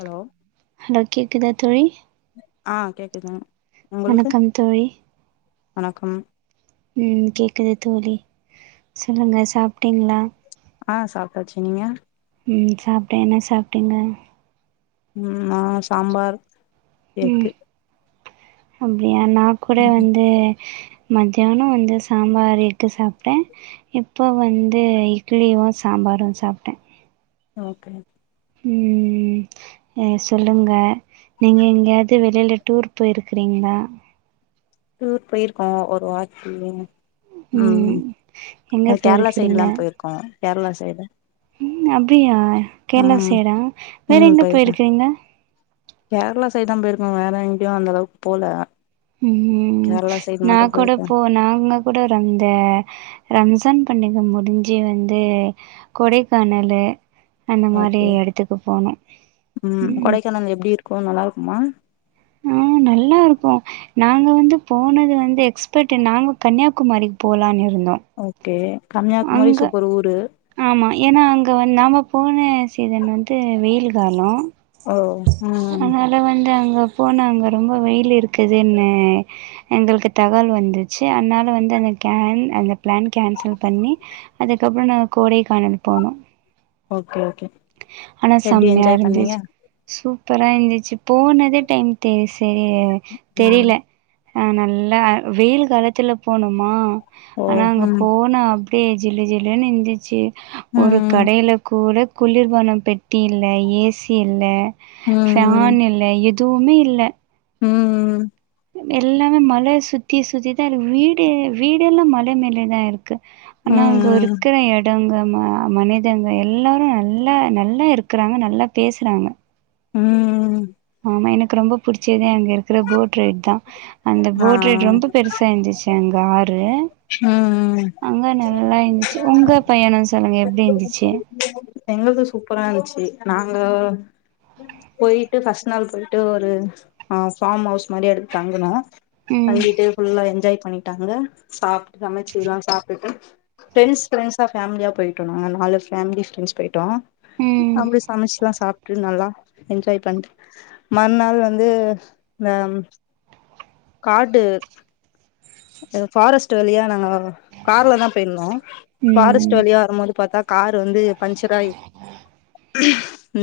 hello hello கேக்குதா தோழி ஆ கேக்குதுங் உங்களுக்கு வணக்கம் தோழி வணக்கம் ம் கேக்குது தோழி சொல்லுங்க சாப்டீங்ளா ஆ சாப்ட்டாச்சு நீங்க ம் சாப்ட்டே என்ன சாப்ட்டீங்க ம் நா சாம்பார் ம் எக்கு அப்டியா நா கூட வந்து மத்யானோ வந்து சாம்பார் எக்கு சாப்ட்டே இப்ப வந்து இட்லியு சாம்பாரு சாப்ட்டே ஓகே ம் ஆ சொல்லுங்க நீங்க எங்கேயாது வெளில டூர் போயிருக்கிருங்ளா டூர் போயிருக்கோ ஒரு வாட்டிங்க ம் எங்க அது கேர்ளா போயிருக்கிறீங்க சைடுல்லா போயிருக்கோ கேர்ளா சைடு ம் அப்டியா கேர்ளா ம் சைடா வேற எங்க போயிருக்கிங்க கேர்ளா சைட் தா போயிருக்கோ வேற எங்கயோ அந்த அளவுக் போல ம் கேரளா சைடு நா மட்டு போயிருக்கே கூடப்போ நாங்க கூடரந்த ரம்ஜான் பண்டிக முடிஞ்சு வந்து கொடைக்கானலு அந்த மாறி ஓகே எடத்துக்கு போனோ ம் [unintelligible] எப்டி இருக் கு நல்லா இருக்குமா ம் நல்லா இருக்கு நாங்க வந்து போனது வந்து எக்ஸ்பர்ட் நாங்க கன்னியாகுமாரிக்கு போலானு இருந்தோ ஓகே கன்னியாகுமாரி சூப்பர் ஊரு ஆமா ஏன்னா அங்க வந் நாம போன சீசன் வந்து வெயில் காலோ ஓ ம் அதுல வந்து அங்க போன அங்க ரொம்ப வெயில் இருக்குதுனு எங்களுக்கு தகவல் வந்துச்சு அதனால வந்து அந்த கேன் அந்த பிளான் கேன்சல் பண்ணி அதுக்கப்றோ நாங்க கோடைக்கானல் போனோ ஓகே ஓகே ஆனா எப்டி செம்மையா என்ஜாய் இருந்துச் பண்ணீங்க சூப்பரா இருந்துச்சு போனதே டைம் தெரி செரி ம் தெரியல ஆ நல்லா வெயில் காலத்துல போனோமா ஓ ஆனா அங்க ம் போனா அப் டியே ஜிலு ஜிலுன்னு இந்துச்சு ஒரு ம் கடைல கூட குளிர்பான பெட்டி இல்ல ஏசி இல்ல ம் ம் ஃபேன் இல் ல எதுவுமே இல்ல ம் ம் எல்லாமே மல சுத்தி சுத்திதா இருக்கு வீடு வீடு எல்லா மல மேலதா இருக்கு ஆனா அங்கோ ம் இருக்கிற எ டங்க ம மனிதங்க எல்லாரு நல்லா நல்லா இருக்கிறாங்க நல்லா பேசுறாங்க ம் ஆமா எனக்கு ரொம்ப பிடிச்சதே அங்க இருக்கிற போட் ரைட் தா அந்த போட் ரைட் ரொம்ப பெருசா இருந்துச்சு எங்க ஆரு ம் ம் அங்க நல்லா இந்துச்சு ஒங்க பயணோ சொல்லுங்க எப்டி இந்துச்சு எங்கள்து சூப்பரா இருந்துச்சு நாங்க போயிட்டு ஃபஸ்ட் நாள் போயிட்டு ஒரு ஆ ஃபாம் ஹவுஸ் மாரி எடுத்து தங்குனோ ம் தங்கிட்டு ஃபுல்லா என்ஜாய் பண்ணிட்டாங்க சாப்ட்டு சமச்சுல்லா சாப்டுட்டு பிரண்ட்ஸ் பிரண்ட்ஸா ஃபேம்லியா போயிட்டோ நாங்க நாலு ஃபேமிலி ஃப்ரண்ட்ஸ் போயிட்டோ ம் அப்டி சமச்சுல்லா சாப் ட்டு நல்லா எஜ்ஜாய் பண்ட்டு மறுநாள் வந்து இந்த கார்டு ஃபாரஸ்ட் வழியா நாங்க கார்ல தா போயிருந்தோ ஃபாரஸ்ட் ம் ட்டுவழியா வரும்போது பாத்தா கார் வந்து பஞ்சராய்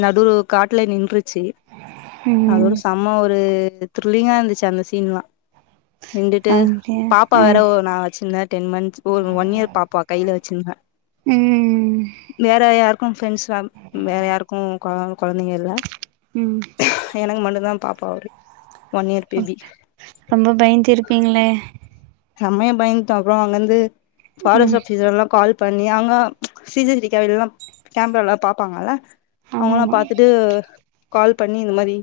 நடுவுல ஒரு காட்டுல நின்றுச்சு அதோட ம் சா சும்மா ஒரு த்ரில்லிங்கா இருந்துச்சு அந்த சீன்லா நின்டுட்டு அப்டியா பாப்பா ஆ வேற நா வச்சிர்ந்தே டென் மந்த்ஸ் ஒரு ஒன் இயர் பாப்பா கைல வச்சிர்ந்த ம் வேற யாருக்கு ஃப்ரெண்ட்ஸ்லா வேற யாருக்கு கொ கொழந்தைங்க ல்ல ம் எனக்கு மட்டுந்தா பாப்பா அவரு ஒன் இயர் பேபி ரொம்ப பயந்துருப்பீங்களே செமய பயந்ட்டோ அப்புற அங்கந்து ஃபாரஸ்ட் ம் ஆபீசர் எல்லா கால் பண்ணி அங்க சிசி சிட்டி கேவலாம் கேம்ரா ல்லா பாப்பாங்கல்ல ஆமா அவங்கலா ஆமா பாத்துட்டு கால் பண்ணி இந்த மாரி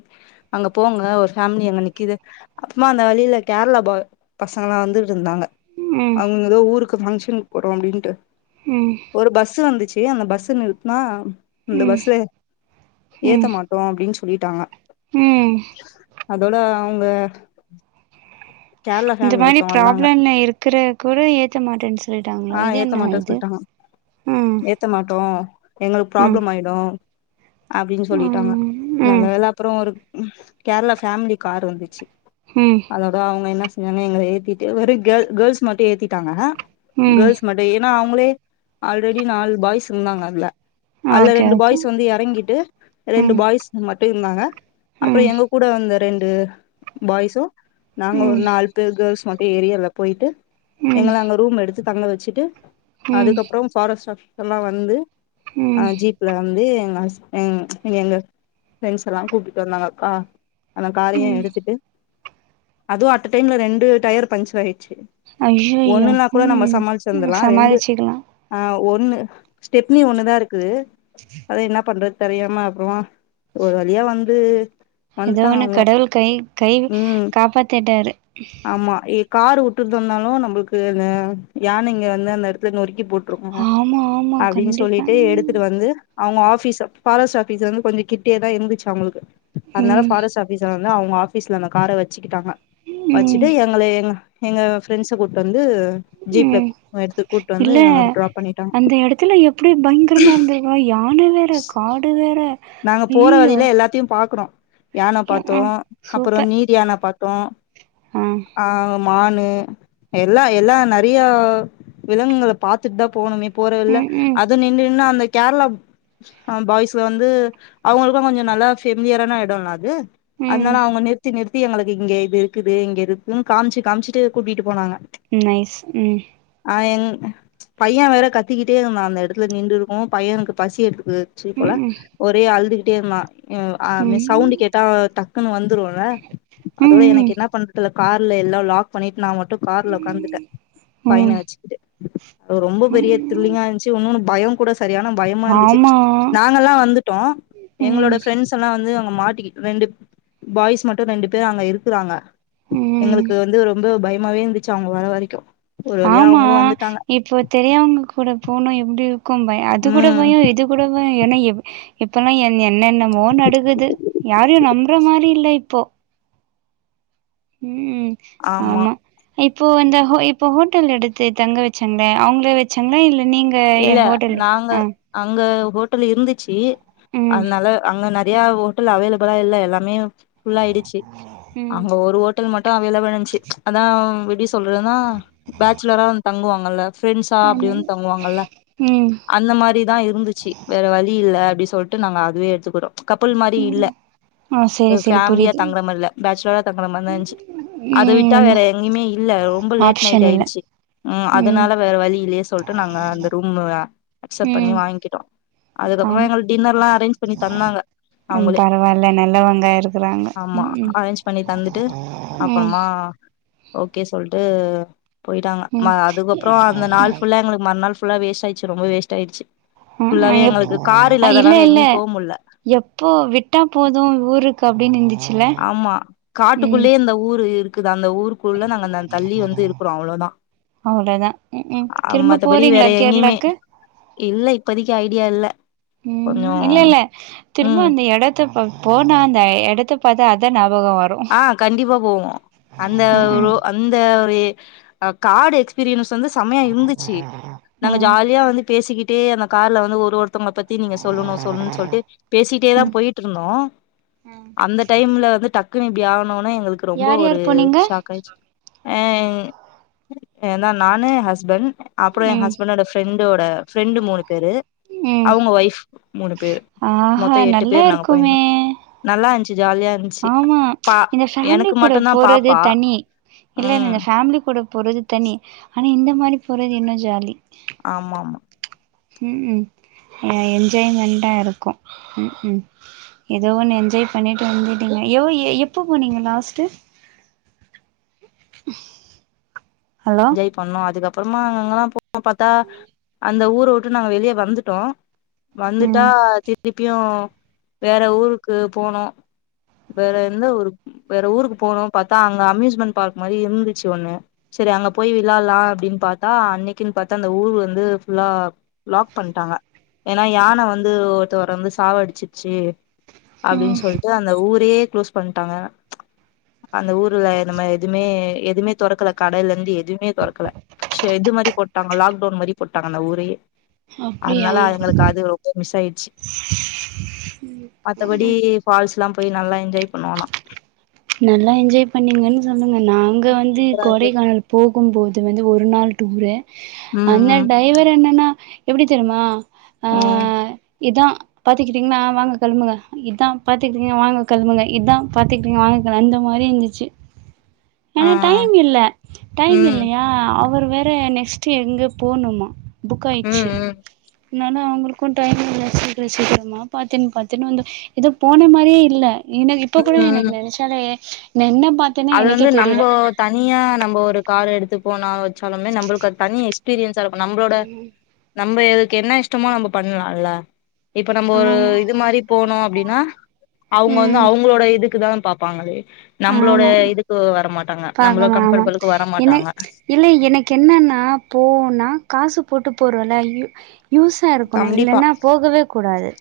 அங்க போங்க ஒரு ஃபேமிலி அங்க நிக்குது அப்புமா அந்த வழில கேரளா பா பசங்கலா வந்து ட்டு இருந்தாங்க ம் அவங்க ஏதோ ஊருக்கு பங்கஷன் போறோ அப்டின்ட்டு ம் ஒரு பஸ் வந்துச்சு அந்த பஸ்ஸ நிறுத்துனா அந்த ம் பஸ்ல ஏத்த ம் மாட் டோ அப்டின்னு சொல்லிட்டாங்க ம் அதோட அவங்க கேர்ளா இந்த ஃபேமிலியோட் மாரி ப்ராப்ளம்ல இருக்குற கூட ஏத்த மாட்டேன்னு சொல்லிட்டாங்களா ஆ இது என்ன இது ம் த்த மாட்டோ எங்களுக்கு ம் ப்ராப்ளம் ஆயிடு அப்டின்னு சொல்லிட்டாங்க ம் நல்ல ம் வேல அப்புறொ ஒரு கேரளா ஃபேமிலி கார் வந்துச்சு ம் அதோட அவங்க என்ன செஞ்சாங்க எங்கள ஏத்திட்டு வெறு கேள் கேள்ஸ் மட்டு ஏத்திட்டாங்க ம் கேள்ஸ் மட்டு மெய்னா அவங்களே ஆல்ரெடி நால் பாய்ஸ் இருந்தாங்க அதுல அல்ல ஓகே ரெண்டு ஓகே பாய்ஸ் வந்து எறங்கிட்டு ரெண்டு ம் பாய்ஸ் மட்டு இருந்தாங்க அப்பற ம் எங்க கூட வந்த ரெண்டு பாய்ஸு நாங்க ஒரு ம் நாலு பேர் கேள்ஸ் மட்டு ஏரி அதுல போயிட்டு ம் எங்கள அங்க ரூம் எடுத்து தங்க வச்சுட்டு ம் ம் அதுக்கப்றம் ஃபாரஸ்ட் ஆபீஸலா வந்து அ ம் ஜீப் ல வந்து எங்க அஸ் எங் எங்க ஃபிரெண்ட்ஸ்ஸெலா கூப்டுட்டு வந்தாங்க க்கா அந்த காரையு எடுத்துட்டு அதுவு அட்ட டைம்ல ரெண்டு டயர் பஞ்சர் ஆயிச்சு ஐய்யய்யோ ஒண்ணுன்னா கூட நம்ம ம் சமாளிச்சிர்ந்திர்லா ரெண்டு சமாளிச்சுக்கலா ஆ ஒண்ணு ஸ்டெப்னி ஒண்ணுதா ருக்குது [inaudible] அத என்னா பண்றது தெரியாம அப்புறமா ஒரு வழியா வந்து ஏதோ வந்துட்டாங்க ஒன்னு அவங்களு கடவுள் கை கை காப்பாத்திட்டாரு ம்மா இ கார் வுட்டுட்டு வந்தாலு நம்புளுக்கு ந யானைங்க வந்து அந்த எடத்த நொறுக்கி போட் [unintelligible] ஆமா ஆமா அப்டின் கண்டிப்பா சொல்லிட்டு எடுத்துட்டு வந்து அவுங்க ஆஃபீஸ்ச ஃபாரஸ்ட் ஆஃபீஸ் வந்து கொஞ்சோ கிட்டயேதா இருந்துச்சு அவுங்களுக்கு அதனால ம் ஃபாரஸ்ட் ஆ ஃபீஸ வந்து அவுங்க ஆபீஸ்ல பார்த்துக்கொண்டு அந்த கார வெச்சுக்கிட்டாங்க ம் வெச்சுட்டு எங்களய எங்க எங்க ஃப்ரெண்ஸ கூட்வந்து ஜீப்ல ம் எடத்துக் கூட்வந்து இல்ல அங்க டராப் பண் அந்த எடத்துல எப்டி பயங்கரமா இருந்தேனா யான வேற காடு வேற நாங்க போற ஐயயோ வழியில எல்லாத்தையு பாக்குறோ யான பாத்தோ ஆ அப்பறோ சூப்பர் நீர் யான பாத் த்தோ ஆ ம் மானு எல்லா எல்லா நெறைய விலங்குங்கள பாத்துட் தா போனமே போற வெல்ல ம் ம் அது நின்னு நின்னு அந்த கேரளா அ பாய்ஸ வந்து அவுங்குளுக்கு கொஞ்சோ நல்லா பெமிலியரான எடோல்ல அது அதனால ம் அவுங்க நிறுத்தி நிறுத் த்தி எங்களுக்கு இங்க இது இருக்குது இங்க இருக்குன் காம்ச்சு காம்ச்சுட்டு கூட்டிட்டு போனாங்க நைஸ் ம் ஆ எங் பைய வேற கத்திக்கிட்டே இருந்தா அந்த எடத்துல நிண்டு இருக்கோ பையனுக்கு பசி எடுக்குது பசிபோல ம் ம் ஒரே அழுதுகிட்டே இருந்தா ம் ஆ மி சவுண்டு கே ட்டா டக்குன்னு வந்துருல ம் அதோட எனக்கு ம் என்னா பண்றது கார்ல எல்லா லாக் பண்ணிட்டு நா மட்டு த கார்ல உட்காந்துட்டே பையன ம் வெச்சுக்கிட்டு அது ரொம்ப பெரிய ம் திரில்லிங்கா இருந்துச்சு வுண்ணுனு பயோங் கூட செரியான பயமா இருந்துச்சு ஆமா நாங்கல்லா வந்துட்டோ எங்களோட ம் ப்ரெண்ட் ஃப்ரெண்ட்ஸ் எல்லா வந்து அவங்க மாட்டிக்கிட் ரெண்டு பாய்ஸ் மட்டு ரெண்டு பேர் அங்க இருக்குறாங்க ம் எங்களுக்கு வந்து ரொம்ப பயமாவே இருந்துச்சு அவங்க வர வரைக்கு ஒரு வழியா ஆமா அவங்களு வந்துட்டாங்க இப்போ தெரியாதவங்க கூட போன எப்டி இருக்கு பயோ அது கூட ம் பயோ இது கூட பயோ என்ன எப் இப்பல்லா என் என்னென்னமோ நடக்குது யாரையு நம்பற மாரி இல்ல இப்போ ம் ஆமா இப்போ இந்த ஹோ இப்போ ஹோட்டல் எடுத்து தங்க வச்சாங்களே அவங்களே வச்சாங்களா இல்ல நீங் எ ஏ இல்ல ஹோட்டல் நாங்க அ அங்க ஹோட்டல் இருந்துச்சு ம் அத்னால அங்க நறையா ஹோட்டல் அவைலபிளா இல்ல எல்லாமே ஃபுல் ஆயிடுச்சு ம் அங்க ஒரு ஹாட் ட்டல் மட்டு அவைலபில்ருஞ்சு அதா எப்டி சொல்றதுனா பேச்சுலரா வந்து தங்குவாங்கல்ல ஃப்ரெண்ட்ஸா அப்டி ஆமா வந்து தங்குவாங்கல்ல ம் அந்த மாரி தா இருந்துச்சு வேற வலி இல்ல அப்டி சொலட்டு நாங்க அதுவே எடுத்துக்குடோ ச் கப்புல் மாரி இல்ல ம் ஆ செரி செரி ஃபேமிலியா புரியுது தங்குற மாரில்ல பேச்சுலரா தங்குற மாரிதா இருந்ச்சு ம் அதவிட்டா என்ன வேற எங்கயுமே இல்ல ரொம்ப லேட் நைட் ஆப்ஷன் இல்ல ஆயிடுச்சு ம் அதனால வேற வலி இல்லயே சொல்ட்டு நாங்க அந்த ரூம் அக்சப்ட் பண்ணி ம் வாங்க்கிட்டோ அதுக்கப்புறோ ஆமா எங்கள்க்கு டின்னர் லா அரேஞ் பண்ணி தந்தாங்க ம் அவங்களே பரவால நல்லவங்க இருக்கறாங்க ம்ம் அப்பறமா ஓகே சொல்ட்டு போயிட்டாங்க மா ம் அதுக்கப்புறோ அந்த நாள் ஃபுல்லா எங்களுக்கு மறுநாள் ஃபு ஃபுல்லா வேஸ்ட் ஆயிச்சு ரொம்பவே வேஸ்ட் ஆயிடுச்சு ஆ ஆ ஃபுல்லாவே எப் எங்களுக்கு கார் அ இல்ல இல்லாதனால இல்ல எங்கயு போமுல்ல எப்போ விட்டா போது ஊருக் கு அப்டின்னு இருந்துச்சில ஆமா காட்டுக்குள்ளயே இந்த ஊரு இருக்குது அந்த ஊருக்குள்ள நாங்க அந் தள்ளி வந்து இருக்றோ அவ்ளோதா அவ்ளோதா உ உக் அ திரும்ப மத்தபடி போறீங்களா வேற எங்கேயுமே கேர்ளாக்கு இல்ல இப்பதைக்கு ஐடியா இல்ல கொஞ்சோ உம் இல்ல இல்ல திரும்ப ம் அந்த எடத் து பாக் போனா அந்த எடத்த பாத்தா அதா ஞாபக வரு ஆ கண்டிப்பா போவோ அந்த ம் ஒரோ அந்த ஒரு காடு எஸ்பீரியன்ஸ் வந்து சமையா இருந்துச்சு நாங்க ம் ஜாலியா வந்து பேசிக்கிட்டே அந்த கார்ல வந்து ஒரு ஒருத் தவங்க பத்தி நீங்க சொல்லணு சொல்லணு சொல்லிட்டு பேசிட்டே தா ம் போயிட்டு இருந்தோ அந்த டைம்ல வந்து டக்கு இப்டி ஆனோனா எங்களுக்கு ரொம்ப யார் ஒரு யார் போனீங்க ஷாக் ஆயிட்ச்சு ஏ ஏனா நானு ஹஸ்பண் அப்பறோ ஏ ம் ஹஸ்பண்டோட ஃப்ரெண்டோட ஃப்ரெண்டு மூணு பேரு ம் அவ்ங்க ஒயஃப் மூணு பேரு ஆஹா மொத்தோ எட்டு நல்லா பேர் நாங்க இருக்குமே போயிருந்தோ நல்லா இந்துச்சு ஜாலியா இருந்ச்சு ஆமா இந்த ஃபேமிலி கூட போறது தனி ம் இல்லனூங்க ஃபேமிலி கூட போறது தனி ஆனா இந்த மாரி போறது இன்னோ ஜாலி ஆமா ஆமா உ உம் என்ஜாய்மெண்ட்டா இருக்கு உ உம் ஏதோ ஒன்னு என்ஜாய் பண்ணிவிட்டு வந்துட்டீங்க வோய் எப்போ போனீங்க லாஸ்ட்டு [inaudible] ஹலோ என்ஜாய் பண்ணோ அதுக்கப்புறமா அங்கங்க எல்லா போ பாத்தா அந்த ஊர விட்டு நாங்க வெளிய வந்துட்டோ வந்துட்டா ம் திர்திருப்பியு வேற ஊருக்கு போனோ வேற எந்த ஊர்க் வேற ஊருக்கு போனோ பாத்தா அங்க அம்யூஸ்மெண்ட் பார்க் மாரி இருந்துச்சு ஒண்ணு செரி அங்க போய் விளாலா அப்டின்னு பாத்தா அன்னைக்குன்னு பாத்தா அந்த ஊர் வந்து ஃபுல்லா லாக் பண்ணிட்டாங்க ஏன்னா யான வந்து ஒருத்தவர வந்து சாவ அடிச்சிருச்சு ம் அப்டின்னு சொல்லிட்டு அந்த ஊரே குளோஸ் பண்டாங்க அந்த ஊர்ல நம்ம எதுவுமே எதுவுமே தோறக்கல கடலந்து எதுவுமே தொறக்கல ஷேட்டு மாரி போட்டாங்க லாக்டவுன் மாரி போட்டாங்க அந்த ஊரையே அப்டியா அன்னாலா அதுங்களுக்கு அது ரொம்ப மிஸ் ஆயிடுச்சு மத்தபடி ஃபால்ஸ்ல்லா போய் நல்லா என்ஜாய் பண்ணோ ஆனா நல்லா என்ஜாய் பண்ணீங்கன்னு சொல்லுங்க நாங்க வந்து கொடைக்கானல் போகும்போது வந்து ஒரு நாள் டிர்ப்பு ம் அண்ண ம் டைவர் அண்ணனா எப்டி தெர்மா உம் இதா பாத்துக்கிட்டீங்கன்னா வாங்க கெழமுங்க இதா பாத்துக்கிட்டீங்க வாங்க கெழமுங்க இதா பாத்துக்கிட்டீங்க வாங்க ங்கள் அந்த மாரி இந்துச்சு ஆ ஏனா டைம் இல்ல டைம் ம் இல்லையா அவர் வேற நெக்ஸ்ட் எங்க போணும்மா புக் ம் ஆய்ட்ச்சு ம் இன்னாலு அவ்ங்களுக்கு டைம் [inaudible] சிக்கன்மா பாத்துன்னு பாத்துன்னு வந்தோ எதோ போன மாரியே இல்ல எனக்கு இப்ப ம் கூட எனக்கு ம் நென்ச்சாலே நா என்ன பா அது வந்து நம்மோ தனியா நம்ம ஒரு கார் எடுத்து போனா வச்சாலுமே நம்மளுக்கு அது தனி எஸ் பீரியன்ஸா இருக்கு நம்மளோட நம்ம எதுக்கு என்ன இஷ்டமோ நம்ம பண்ணலான்ல்ல இப்ப நம்ம ஒரு இது மாரி போனோ அப்டின்னா அவ்ங்க வந்து ம் அவங்களோட இதுக் கு தா பாப்பாங்களே நம்மளோட ஆமா இதுக்கு வர மாட்டாங்க நம்மள பாக்கமா ஆமா கம்பல்லுக்கு வர என்ன மாட்டாங்க இல்ல எனக்கு என்னன்னா போனா காசு போட்டு போறோல்ல யூஸ் லா இருக்கணு கண்டிப்பா இல்லைன்னா போகவே கூடாது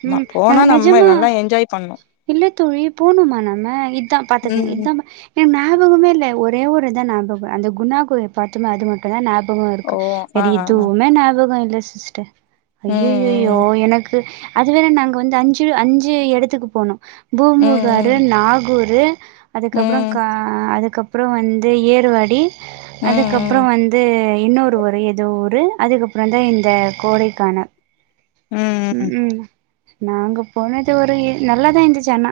ஆமா ம் போனா நா நம்ம நெஜமா நல்லா என்ஜாய் பண்ணு இல்ல தோழி போணுமா நம்ம இதா தோழி ம் இதா மா எ ஞாபகமே இல்ல ஒரே ஒரு இதா ஞாபக அந்த குணா கூட பா தும அது மட்டு தா ஞாபகொ ஓ இருக்கு ஆ வேற ஆ ஆ எதுவுமே ஞாபக இல்ல சிஸ்டர் ஐயயயோ ம் எனக்கு அது வேற நாங்க வந்து அஞ்சு அஞ்சு எடத்துக்கு போனோ ம் பூமுகாரு ம் நாகூரு அதுக்கப்புறோ ம் கா அ அதுக்கப்புறோ வந்து ஏர்வாடி ம் ம் அதுக்கப்புறோ ம் வந்து இன்னொரு ஊரு எதோ ஊரு அதுக்கப்புறோ தா இந்த கோடைக்கான ம் ம் நாங்க போனது ஒரு எ நல்லாதா இருந்துச்சு ஆனா